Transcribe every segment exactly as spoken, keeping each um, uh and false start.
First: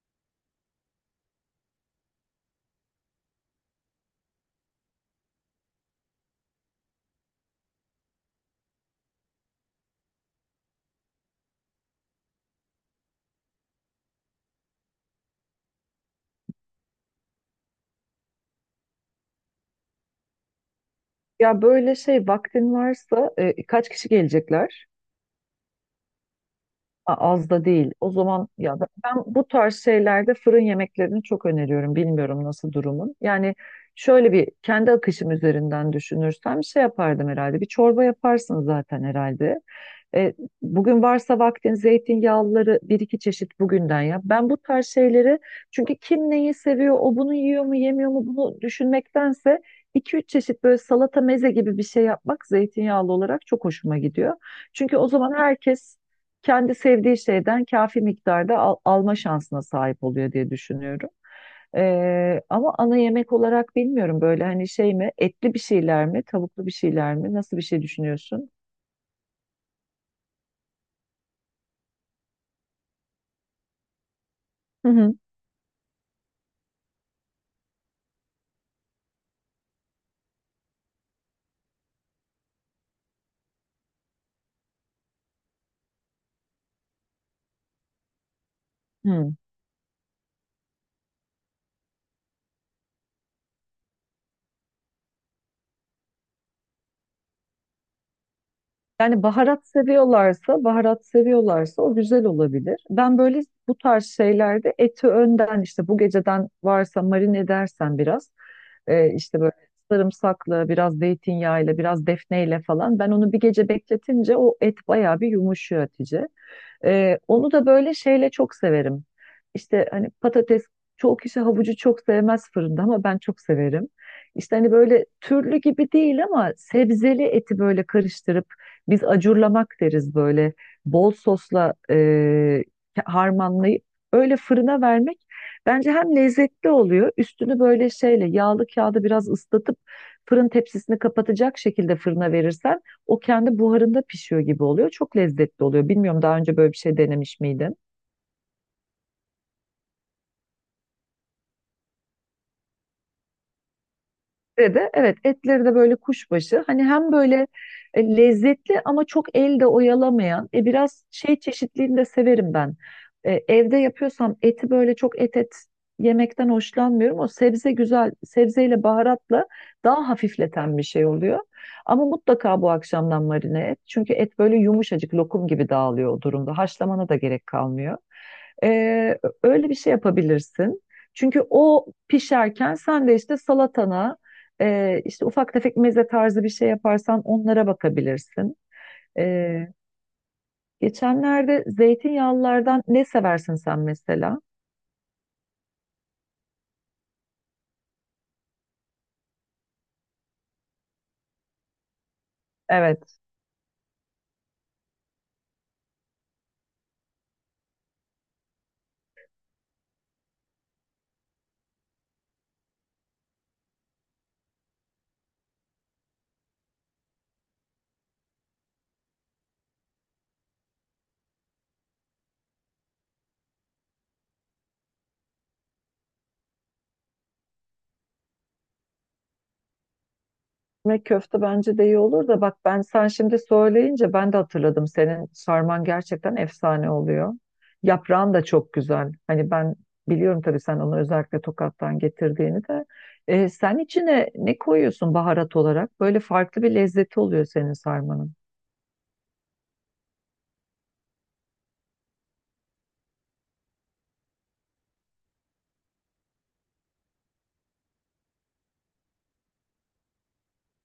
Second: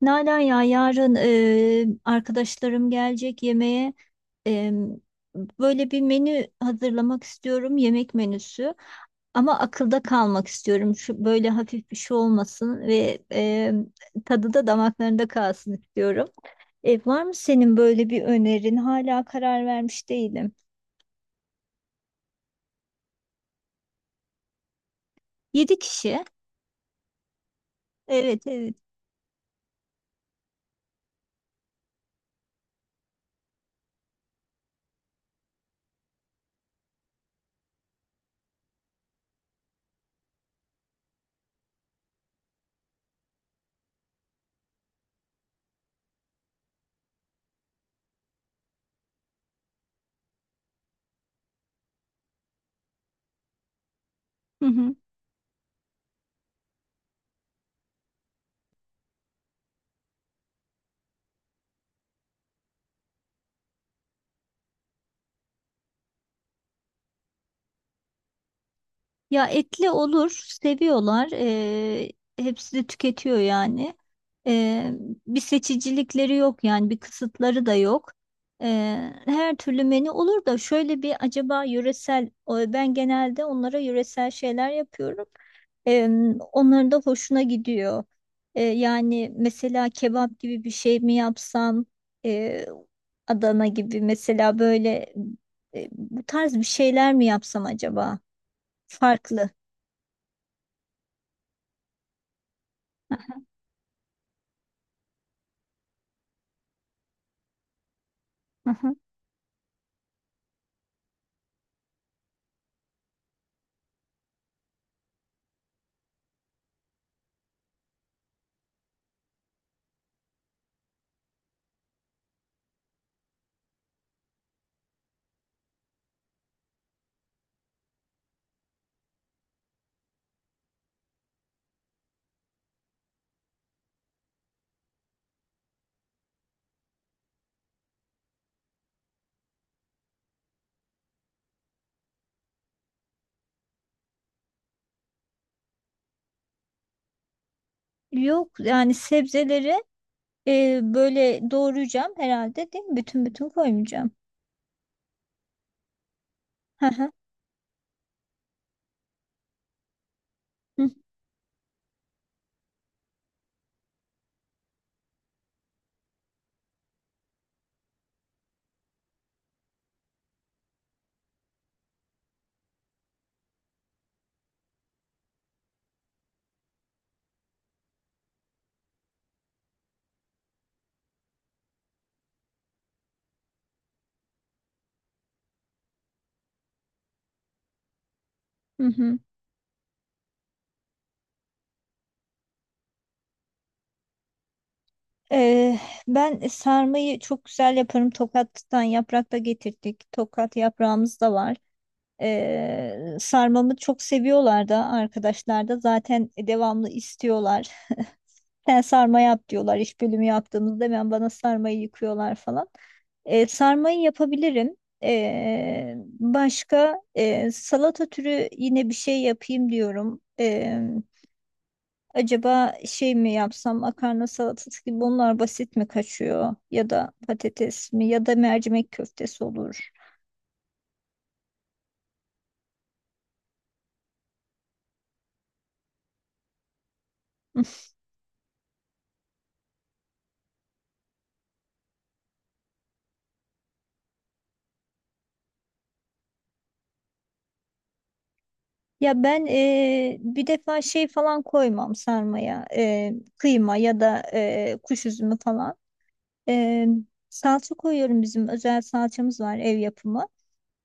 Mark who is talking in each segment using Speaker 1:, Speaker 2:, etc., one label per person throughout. Speaker 1: Nalan ya yarın e, arkadaşlarım gelecek yemeğe. E, Böyle bir menü hazırlamak istiyorum, yemek menüsü. Ama akılda kalmak istiyorum. Şu böyle hafif bir şey olmasın ve e, tadı da damaklarında kalsın istiyorum. E, var mı senin böyle bir önerin? Hala karar vermiş değilim.
Speaker 2: Ya böyle şey vaktin varsa e, kaç kişi gelecekler?
Speaker 1: Yedi kişi.
Speaker 2: A- Az da değil. O
Speaker 1: Evet,
Speaker 2: zaman
Speaker 1: evet.
Speaker 2: ya ben, ben bu tarz şeylerde fırın yemeklerini çok öneriyorum. Bilmiyorum nasıl durumun. Yani şöyle bir kendi akışım üzerinden düşünürsem şey yapardım herhalde. Bir çorba yaparsın zaten herhalde. E, Bugün varsa vaktin zeytinyağlıları bir iki çeşit bugünden yap. Ben bu tarz şeyleri çünkü kim neyi seviyor, o bunu yiyor mu, yemiyor mu bunu düşünmektense iki üç çeşit böyle salata meze gibi bir şey yapmak zeytinyağlı olarak çok hoşuma gidiyor. Çünkü o zaman herkes kendi sevdiği şeyden kafi miktarda al- alma şansına sahip oluyor diye düşünüyorum. Ee, ama ana yemek olarak bilmiyorum böyle hani şey mi, etli bir şeyler mi, tavuklu bir şeyler mi, nasıl bir şey düşünüyorsun?
Speaker 1: Ya etli olur, seviyorlar. Eee, hepsi de tüketiyor yani.
Speaker 2: Hı
Speaker 1: Eee,
Speaker 2: hı.
Speaker 1: Bir seçicilikleri yok yani bir kısıtları da yok. Eee, her türlü menü olur da şöyle bir acaba yöresel, o- ben genelde onlara yöresel şeyler yapıyorum. Eee, Onların da hoşuna gidiyor. Eee, yani
Speaker 2: Hmm.
Speaker 1: mesela kebap gibi bir şey mi yapsam, eee, Adana gibi mesela böyle eee, bu tarz bir şeyler mi yapsam acaba?
Speaker 2: Yani
Speaker 1: Farklı.
Speaker 2: baharat seviyorlarsa, baharat seviyorlarsa o güzel olabilir.
Speaker 1: Hı
Speaker 2: Ben böyle bu tarz şeylerde eti önden işte bu geceden varsa marine edersen biraz,
Speaker 1: hı.
Speaker 2: e, işte böyle sarımsakla, biraz zeytinyağıyla, biraz defneyle falan, ben onu bir gece bekletince o et bayağı bir yumuşuyor Hatice. Ee, onu da böyle şeyle çok severim. İşte hani patates, çoğu kişi havucu çok sevmez fırında ama ben çok severim. İşte hani böyle türlü gibi değil ama sebzeli eti böyle karıştırıp, biz acurlamak deriz, böyle bol sosla e, harmanlayıp öyle fırına vermek bence hem lezzetli oluyor. Üstünü böyle şeyle, yağlı kağıda biraz ıslatıp fırın tepsisini kapatacak şekilde fırına verirsen o kendi buharında pişiyor gibi oluyor. Çok lezzetli oluyor. Bilmiyorum, daha önce böyle bir şey denemiş miydin?
Speaker 1: Yok yani sebzeleri e, böyle doğrayacağım herhalde değil mi? Bütün bütün koymayacağım.
Speaker 2: Ve de evet, etleri de böyle kuşbaşı. Hani
Speaker 1: Hı hı.
Speaker 2: hem böyle e, lezzetli ama çok elde oyalamayan. E,
Speaker 1: Hı
Speaker 2: biraz şey, çeşitliliğini de severim ben. E, evde yapıyorsam eti böyle çok et et yemekten hoşlanmıyorum. O sebze güzel, sebzeyle baharatla daha hafifleten bir şey oluyor. Ama mutlaka bu akşamdan marine et. Çünkü et böyle yumuşacık lokum gibi dağılıyor o durumda. Haşlamana da gerek kalmıyor. Ee, Öyle bir şey yapabilirsin. Çünkü o pişerken sen de işte salatana e, işte ufak tefek meze tarzı bir şey yaparsan onlara bakabilirsin.
Speaker 1: hı. hı.
Speaker 2: Ee, Geçenlerde zeytinyağlılardan ne seversin sen mesela?
Speaker 1: E, ben sarmayı çok güzel yaparım. Tokat'tan yaprak da getirdik. Tokat yaprağımız da var. E,
Speaker 2: Evet.
Speaker 1: sarmamı çok seviyorlar da arkadaşlar da zaten devamlı istiyorlar. Sen sarma yap diyorlar iş bölümü yaptığımızda hemen bana sarmayı yıkıyorlar falan. E, sarmayı yapabilirim. E, Başka e, salata türü yine bir şey yapayım diyorum. E, acaba şey mi yapsam makarna salatası gibi, bunlar basit mi kaçıyor? Ya da patates mi ya da mercimek köftesi olur.
Speaker 2: Ekmek köfte bence de iyi olur da, bak ben sen şimdi söyleyince ben de hatırladım. Senin sarman gerçekten efsane oluyor. Yaprağın da çok güzel. Hani ben biliyorum tabii, sen onu özellikle Tokat'tan getirdiğini de. Ee, sen içine ne koyuyorsun baharat olarak? Böyle farklı bir lezzeti oluyor senin sarmanın.
Speaker 1: Ya ben eee, bir defa şey falan koymam sarmaya. Eee, kıyma ya da eee, kuş üzümü falan. Ee, Salça koyuyorum, bizim özel salçamız var, ev yapımı.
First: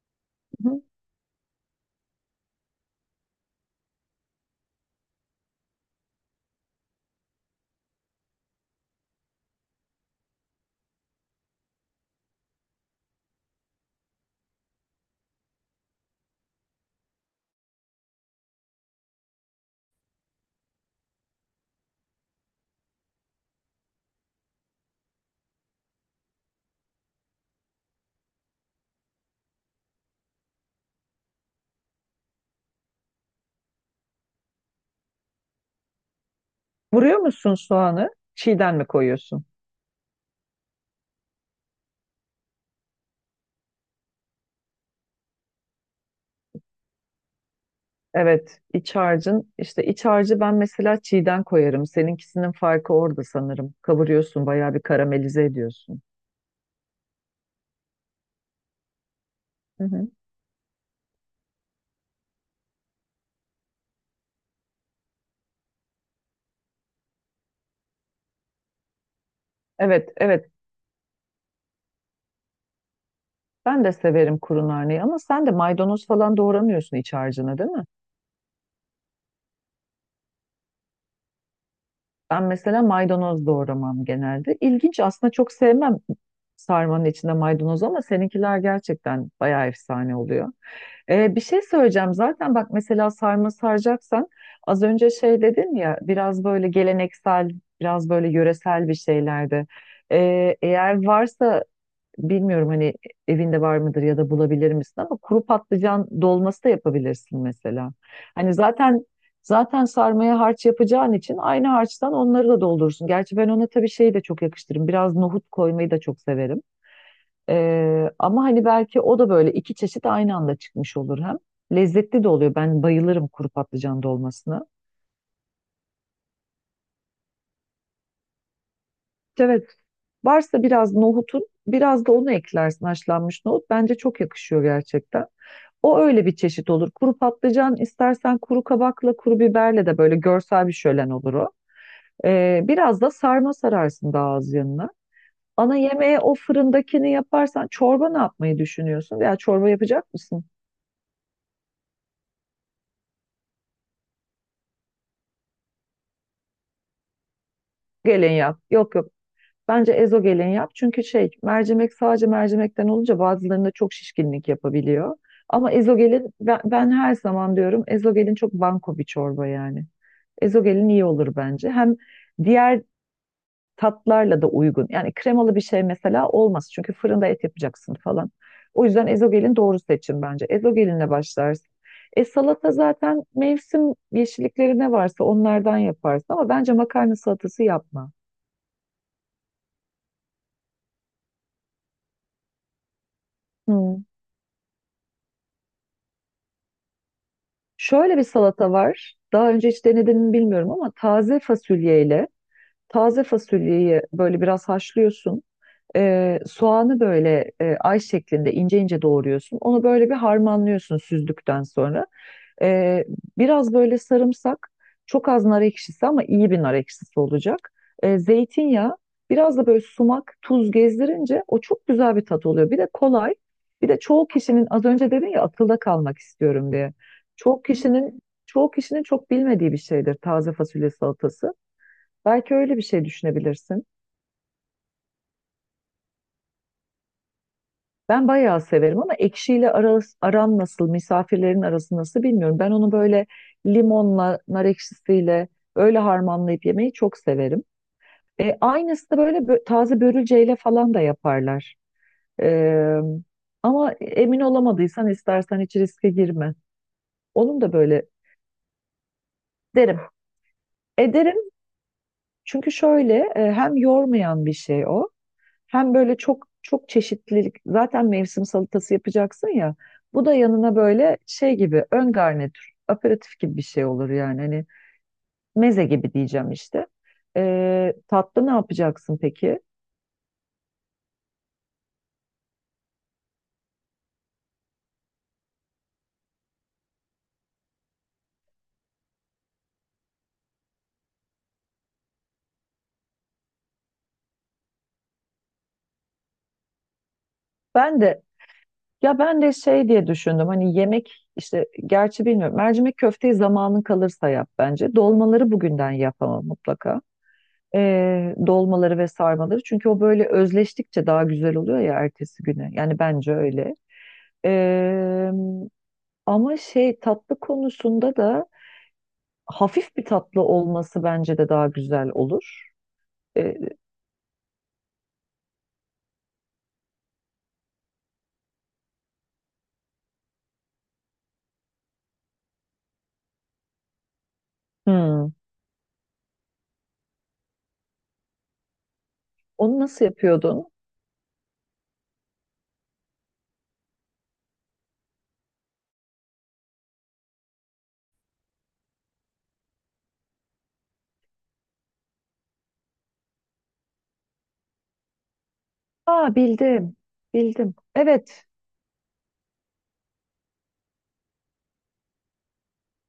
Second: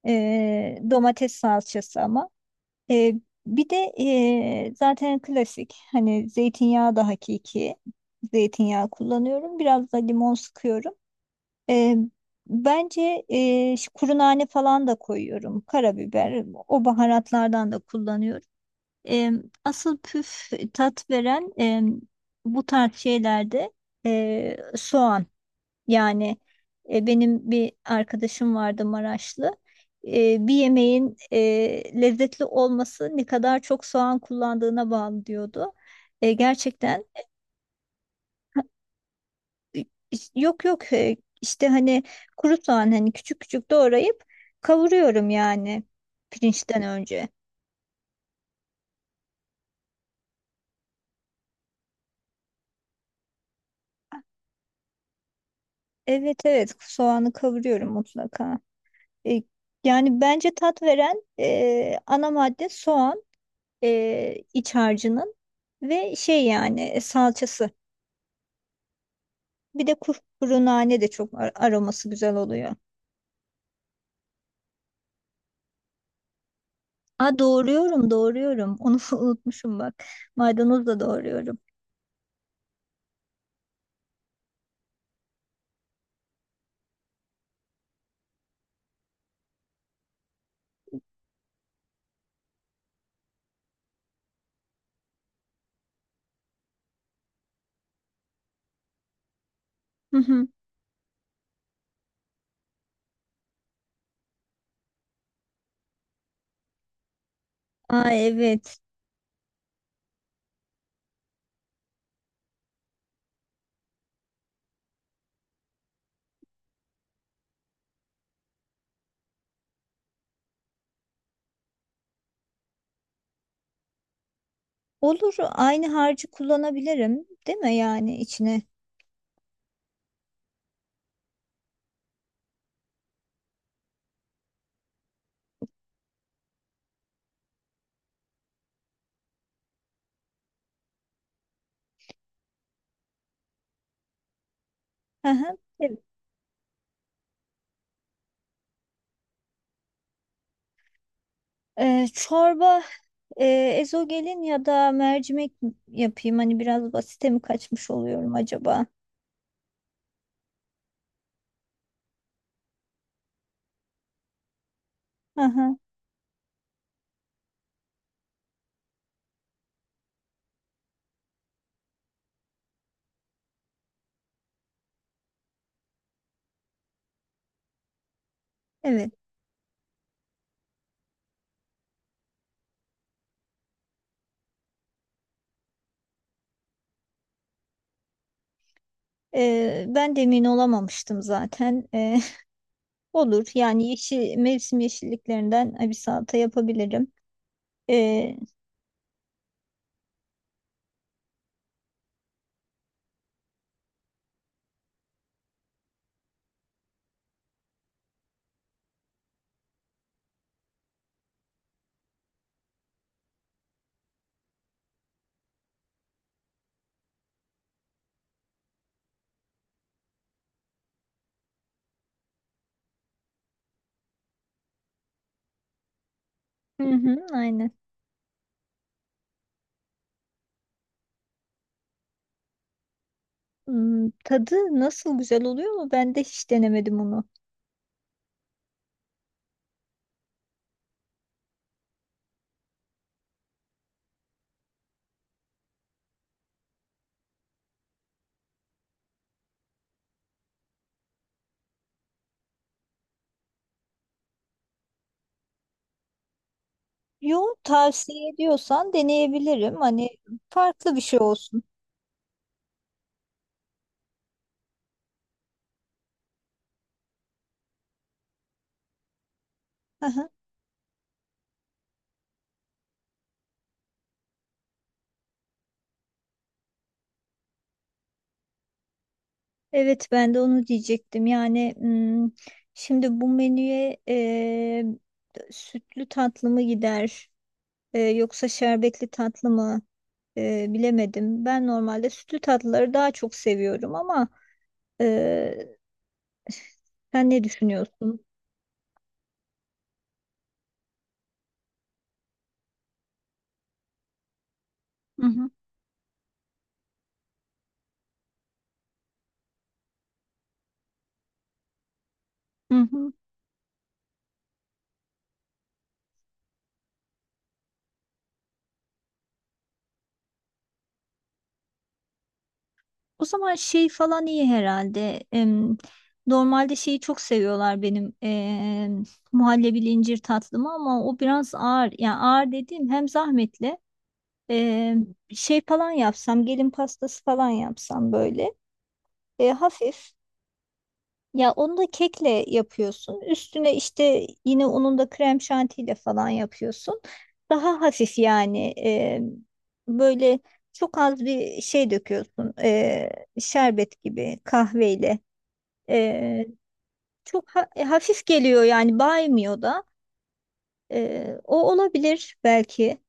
Speaker 1: Ee,
Speaker 2: Hı.
Speaker 1: domates salçası ama. Ee, Bir de ee, zaten klasik hani zeytinyağı da hakiki zeytinyağı kullanıyorum. Biraz da limon sıkıyorum. Ee, Bence ee, şu kuru nane falan da koyuyorum. Karabiber, o baharatlardan da kullanıyorum. Ee, Asıl püf tat veren, ee, bu tarz şeylerde, ee, soğan. Yani e, benim bir arkadaşım vardı, Maraşlı. E, bir yemeğin e, lezzetli olması ne kadar çok soğan kullandığına bağlı diyordu. E, gerçekten
Speaker 2: Vuruyor musun soğanı? Çiğden mi koyuyorsun?
Speaker 1: e, yok yok, e, işte hani kuru soğan, hani küçük küçük doğrayıp kavuruyorum yani, pirinçten önce.
Speaker 2: Evet, iç harcın, işte iç harcı ben mesela çiğden koyarım. Seninkisinin farkı orada sanırım. Kavuruyorsun, bayağı bir karamelize ediyorsun.
Speaker 1: Evet, evet, soğanı kavuruyorum mutlaka. E,
Speaker 2: Hı hı.
Speaker 1: Yani bence tat veren e, ana madde soğan. E, iç harcının ve şey, yani e, salçası. Bir de
Speaker 2: Evet,
Speaker 1: kuru,
Speaker 2: evet.
Speaker 1: kuru nane de çok ar- aroması güzel oluyor.
Speaker 2: Ben de severim kuru narneyi ama sen de maydanoz falan doğramıyorsun iç
Speaker 1: Aa,
Speaker 2: harcına, değil mi?
Speaker 1: doğruyorum, doğruyorum. Onu unutmuşum bak. Maydanoz da doğruyorum.
Speaker 2: Ben mesela maydanoz doğramam genelde. İlginç, aslında çok sevmem sarmanın içinde maydanoz, ama seninkiler gerçekten bayağı efsane oluyor. Ee, bir şey söyleyeceğim, zaten bak mesela sarma saracaksan, az önce şey dedin ya biraz böyle geleneksel, biraz böyle yöresel bir şeylerde.
Speaker 1: Hı hı.
Speaker 2: Ee, eğer varsa, bilmiyorum hani evinde var mıdır ya da bulabilir misin ama, kuru patlıcan dolması da yapabilirsin mesela.
Speaker 1: Aa
Speaker 2: Hani
Speaker 1: evet.
Speaker 2: zaten zaten sarmaya harç yapacağın için aynı harçtan onları da doldurursun. Gerçi ben ona tabii şeyi de çok yakıştırırım. Biraz nohut koymayı da çok severim. Ee, ama hani belki o da böyle iki çeşit aynı anda çıkmış olur hem. Lezzetli de oluyor. Ben bayılırım kuru patlıcan dolmasına.
Speaker 1: Olur, aynı harcı kullanabilirim değil mi yani içine?
Speaker 2: Evet. Varsa biraz nohutun, biraz da onu eklersin, haşlanmış nohut. Bence çok yakışıyor gerçekten. O öyle bir çeşit olur. Kuru patlıcan istersen kuru kabakla, kuru biberle de böyle görsel bir şölen olur o. Ee, biraz da sarma sararsın daha az yanına.
Speaker 1: Hı hı.
Speaker 2: Ana
Speaker 1: Evet.
Speaker 2: yemeğe o fırındakini yaparsan, çorba ne yapmayı düşünüyorsun? Veya çorba yapacak mısın?
Speaker 1: Ee, çorba e, ezogelin ya da mercimek yapayım. Hani biraz basite mi kaçmış
Speaker 2: Gelin
Speaker 1: oluyorum
Speaker 2: yap.
Speaker 1: acaba?
Speaker 2: Yok yok. Bence ezo gelin yap. Çünkü şey, mercimek sadece mercimekten olunca bazılarında çok şişkinlik yapabiliyor.
Speaker 1: Hı
Speaker 2: Ama
Speaker 1: hı.
Speaker 2: ezogelin, ben, ben her zaman diyorum ezogelin çok banko bir çorba yani. Ezogelin iyi olur bence. Hem diğer tatlarla da uygun. Yani kremalı bir şey mesela olmaz. Çünkü fırında et yapacaksın falan. O yüzden
Speaker 1: Evet.
Speaker 2: ezogelin doğru seçim bence. Ezogelinle başlarsın. E salata zaten mevsim yeşillikleri ne varsa onlardan yaparsın ama bence makarna salatası yapma.
Speaker 1: Ee, ben de emin olamamıştım zaten. Olur. Yani
Speaker 2: Hmm.
Speaker 1: yeşil, mevsim yeşilliklerinden bir salata yapabilirim.
Speaker 2: Şöyle bir
Speaker 1: Ee,
Speaker 2: salata var. Daha önce hiç denedin mi bilmiyorum ama, taze fasulyeyle, taze fasulyeyi böyle biraz haşlıyorsun. Ee, soğanı böyle e, ay şeklinde ince ince doğruyorsun. Onu böyle bir harmanlıyorsun süzdükten sonra. Ee, Biraz böyle sarımsak, çok az nar ekşisi ama iyi bir nar ekşisi olacak. Ee, zeytinyağı, biraz da böyle sumak, tuz gezdirince o çok güzel bir tat oluyor. Bir de kolay. Bir de çoğu kişinin, az önce dedin ya akılda kalmak istiyorum
Speaker 1: hı
Speaker 2: diye.
Speaker 1: hı,
Speaker 2: Çoğu
Speaker 1: aynen.
Speaker 2: kişinin çoğu kişinin çok bilmediği bir şeydir taze fasulye salatası. Belki öyle bir şey düşünebilirsin.
Speaker 1: Hmm, tadı nasıl, güzel oluyor mu? Ben de hiç denemedim onu.
Speaker 2: Ben bayağı severim ama ekşiyle aras- aram nasıl, misafirlerin arası nasıl bilmiyorum. Ben onu böyle limonla, nar ekşisiyle öyle harmanlayıp yemeyi çok severim. E, aynısı da böyle bö- taze börülceyle falan da yaparlar. E, Ama emin olamadıysan istersen hiç riske girme.
Speaker 1: Yo,
Speaker 2: Onun da böyle
Speaker 1: tavsiye ediyorsan deneyebilirim.
Speaker 2: derim.
Speaker 1: Hani farklı bir şey
Speaker 2: Ederim,
Speaker 1: olsun.
Speaker 2: çünkü şöyle e, hem yormayan bir şey o. Hem böyle çok çok çeşitlilik, zaten mevsim salatası yapacaksın ya. Bu
Speaker 1: Aha.
Speaker 2: da yanına böyle şey gibi ön garnitür, aperatif gibi bir şey olur yani. Hani meze gibi diyeceğim işte. Ee, tatlı ne yapacaksın peki?
Speaker 1: Evet, ben de onu diyecektim. Yani hmm, şimdi bu menüye e, sütlü tatlı mı gider e, yoksa şerbetli tatlı mı, E, bilemedim. Ben normalde sütlü tatlıları daha çok seviyorum ama Ee, sen ne
Speaker 2: Ben de,
Speaker 1: düşünüyorsun?
Speaker 2: ya ben de şey diye düşündüm. Hani yemek işte, gerçi bilmiyorum. Mercimek köfteyi zamanın kalırsa yap bence.
Speaker 1: Hı hı,
Speaker 2: Dolmaları bugünden yap ama mutlaka. Ee, dolmaları ve sarmaları. Çünkü o böyle özleştikçe daha güzel oluyor ya ertesi güne.
Speaker 1: hı
Speaker 2: Yani
Speaker 1: hı.
Speaker 2: bence öyle. Eee, Ama şey, tatlı konusunda da hafif bir tatlı olması bence de daha güzel olur.
Speaker 1: O zaman
Speaker 2: Eee,
Speaker 1: şey falan iyi herhalde. Em, normalde şeyi çok seviyorlar, benim em, muhallebili incir tatlımı, ama o biraz ağır. Yani ağır dediğim hem zahmetli em,
Speaker 2: hmm.
Speaker 1: şey falan yapsam, gelin pastası falan yapsam, böyle e,
Speaker 2: Onu nasıl
Speaker 1: hafif.
Speaker 2: yapıyordun?
Speaker 1: Ya onu da kekle yapıyorsun. Üstüne işte yine onun da krem şantiyle falan yapıyorsun. Daha hafif yani, e, böyle çok az bir şey döküyorsun. E, şerbet gibi kahveyle.
Speaker 2: Aa,
Speaker 1: E,
Speaker 2: bildim.
Speaker 1: Çok ha-
Speaker 2: Bildim.
Speaker 1: e, hafif
Speaker 2: Evet,
Speaker 1: geliyor yani, baymıyor da. E, o olabilir belki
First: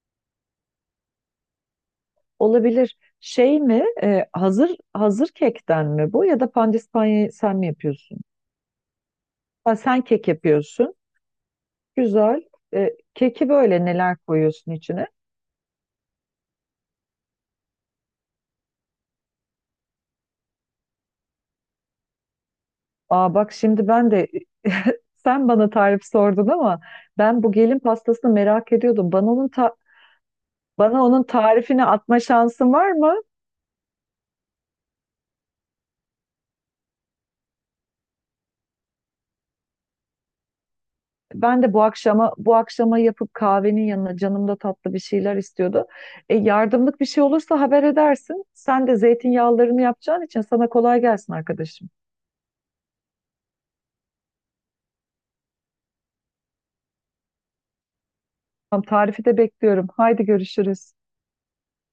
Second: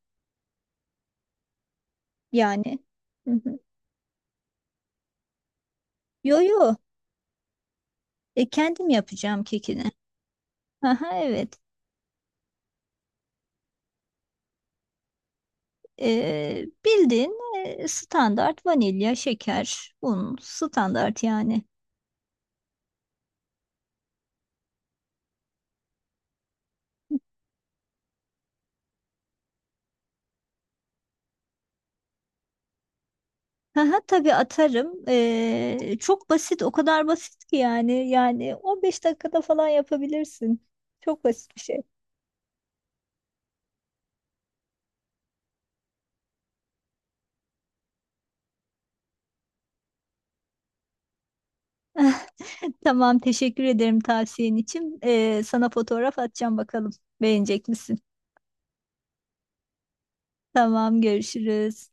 Speaker 1: yani.
Speaker 2: olabilir.
Speaker 1: Hı hı.
Speaker 2: Şey mi? eee, hazır hazır kekten mi bu,
Speaker 1: Yo
Speaker 2: ya da
Speaker 1: yo,
Speaker 2: pandispanyayı sen mi yapıyorsun?
Speaker 1: E, kendim yapacağım
Speaker 2: Ha,
Speaker 1: kekini.
Speaker 2: sen kek yapıyorsun.
Speaker 1: Aha, evet.
Speaker 2: Güzel. Eee, keki böyle neler koyuyorsun içine?
Speaker 1: Ee, bildiğin e, standart, vanilya, şeker, un, standart yani.
Speaker 2: Aa bak, şimdi ben de, sen bana tarif sordun ama ben bu gelin pastasını merak ediyordum. Bana onun ta- bana onun tarifini atma şansın var mı?
Speaker 1: Haha, tabii atarım. Ee, çok basit, o kadar basit ki yani. Yani on beş dakikada falan yapabilirsin. Çok basit bir
Speaker 2: Ben de
Speaker 1: şey.
Speaker 2: bu akşama bu akşama yapıp kahvenin yanına, canım da tatlı bir şeyler istiyordu. E, yardımlık bir şey olursa haber edersin. Sen de zeytinyağlarını yapacağın için sana kolay gelsin arkadaşım.
Speaker 1: Tamam, teşekkür ederim tavsiyen için. Ee, sana fotoğraf atacağım bakalım. Beğenecek misin?
Speaker 2: Tamam, tarifi de bekliyorum. Haydi görüşürüz.
Speaker 1: Tamam, görüşürüz.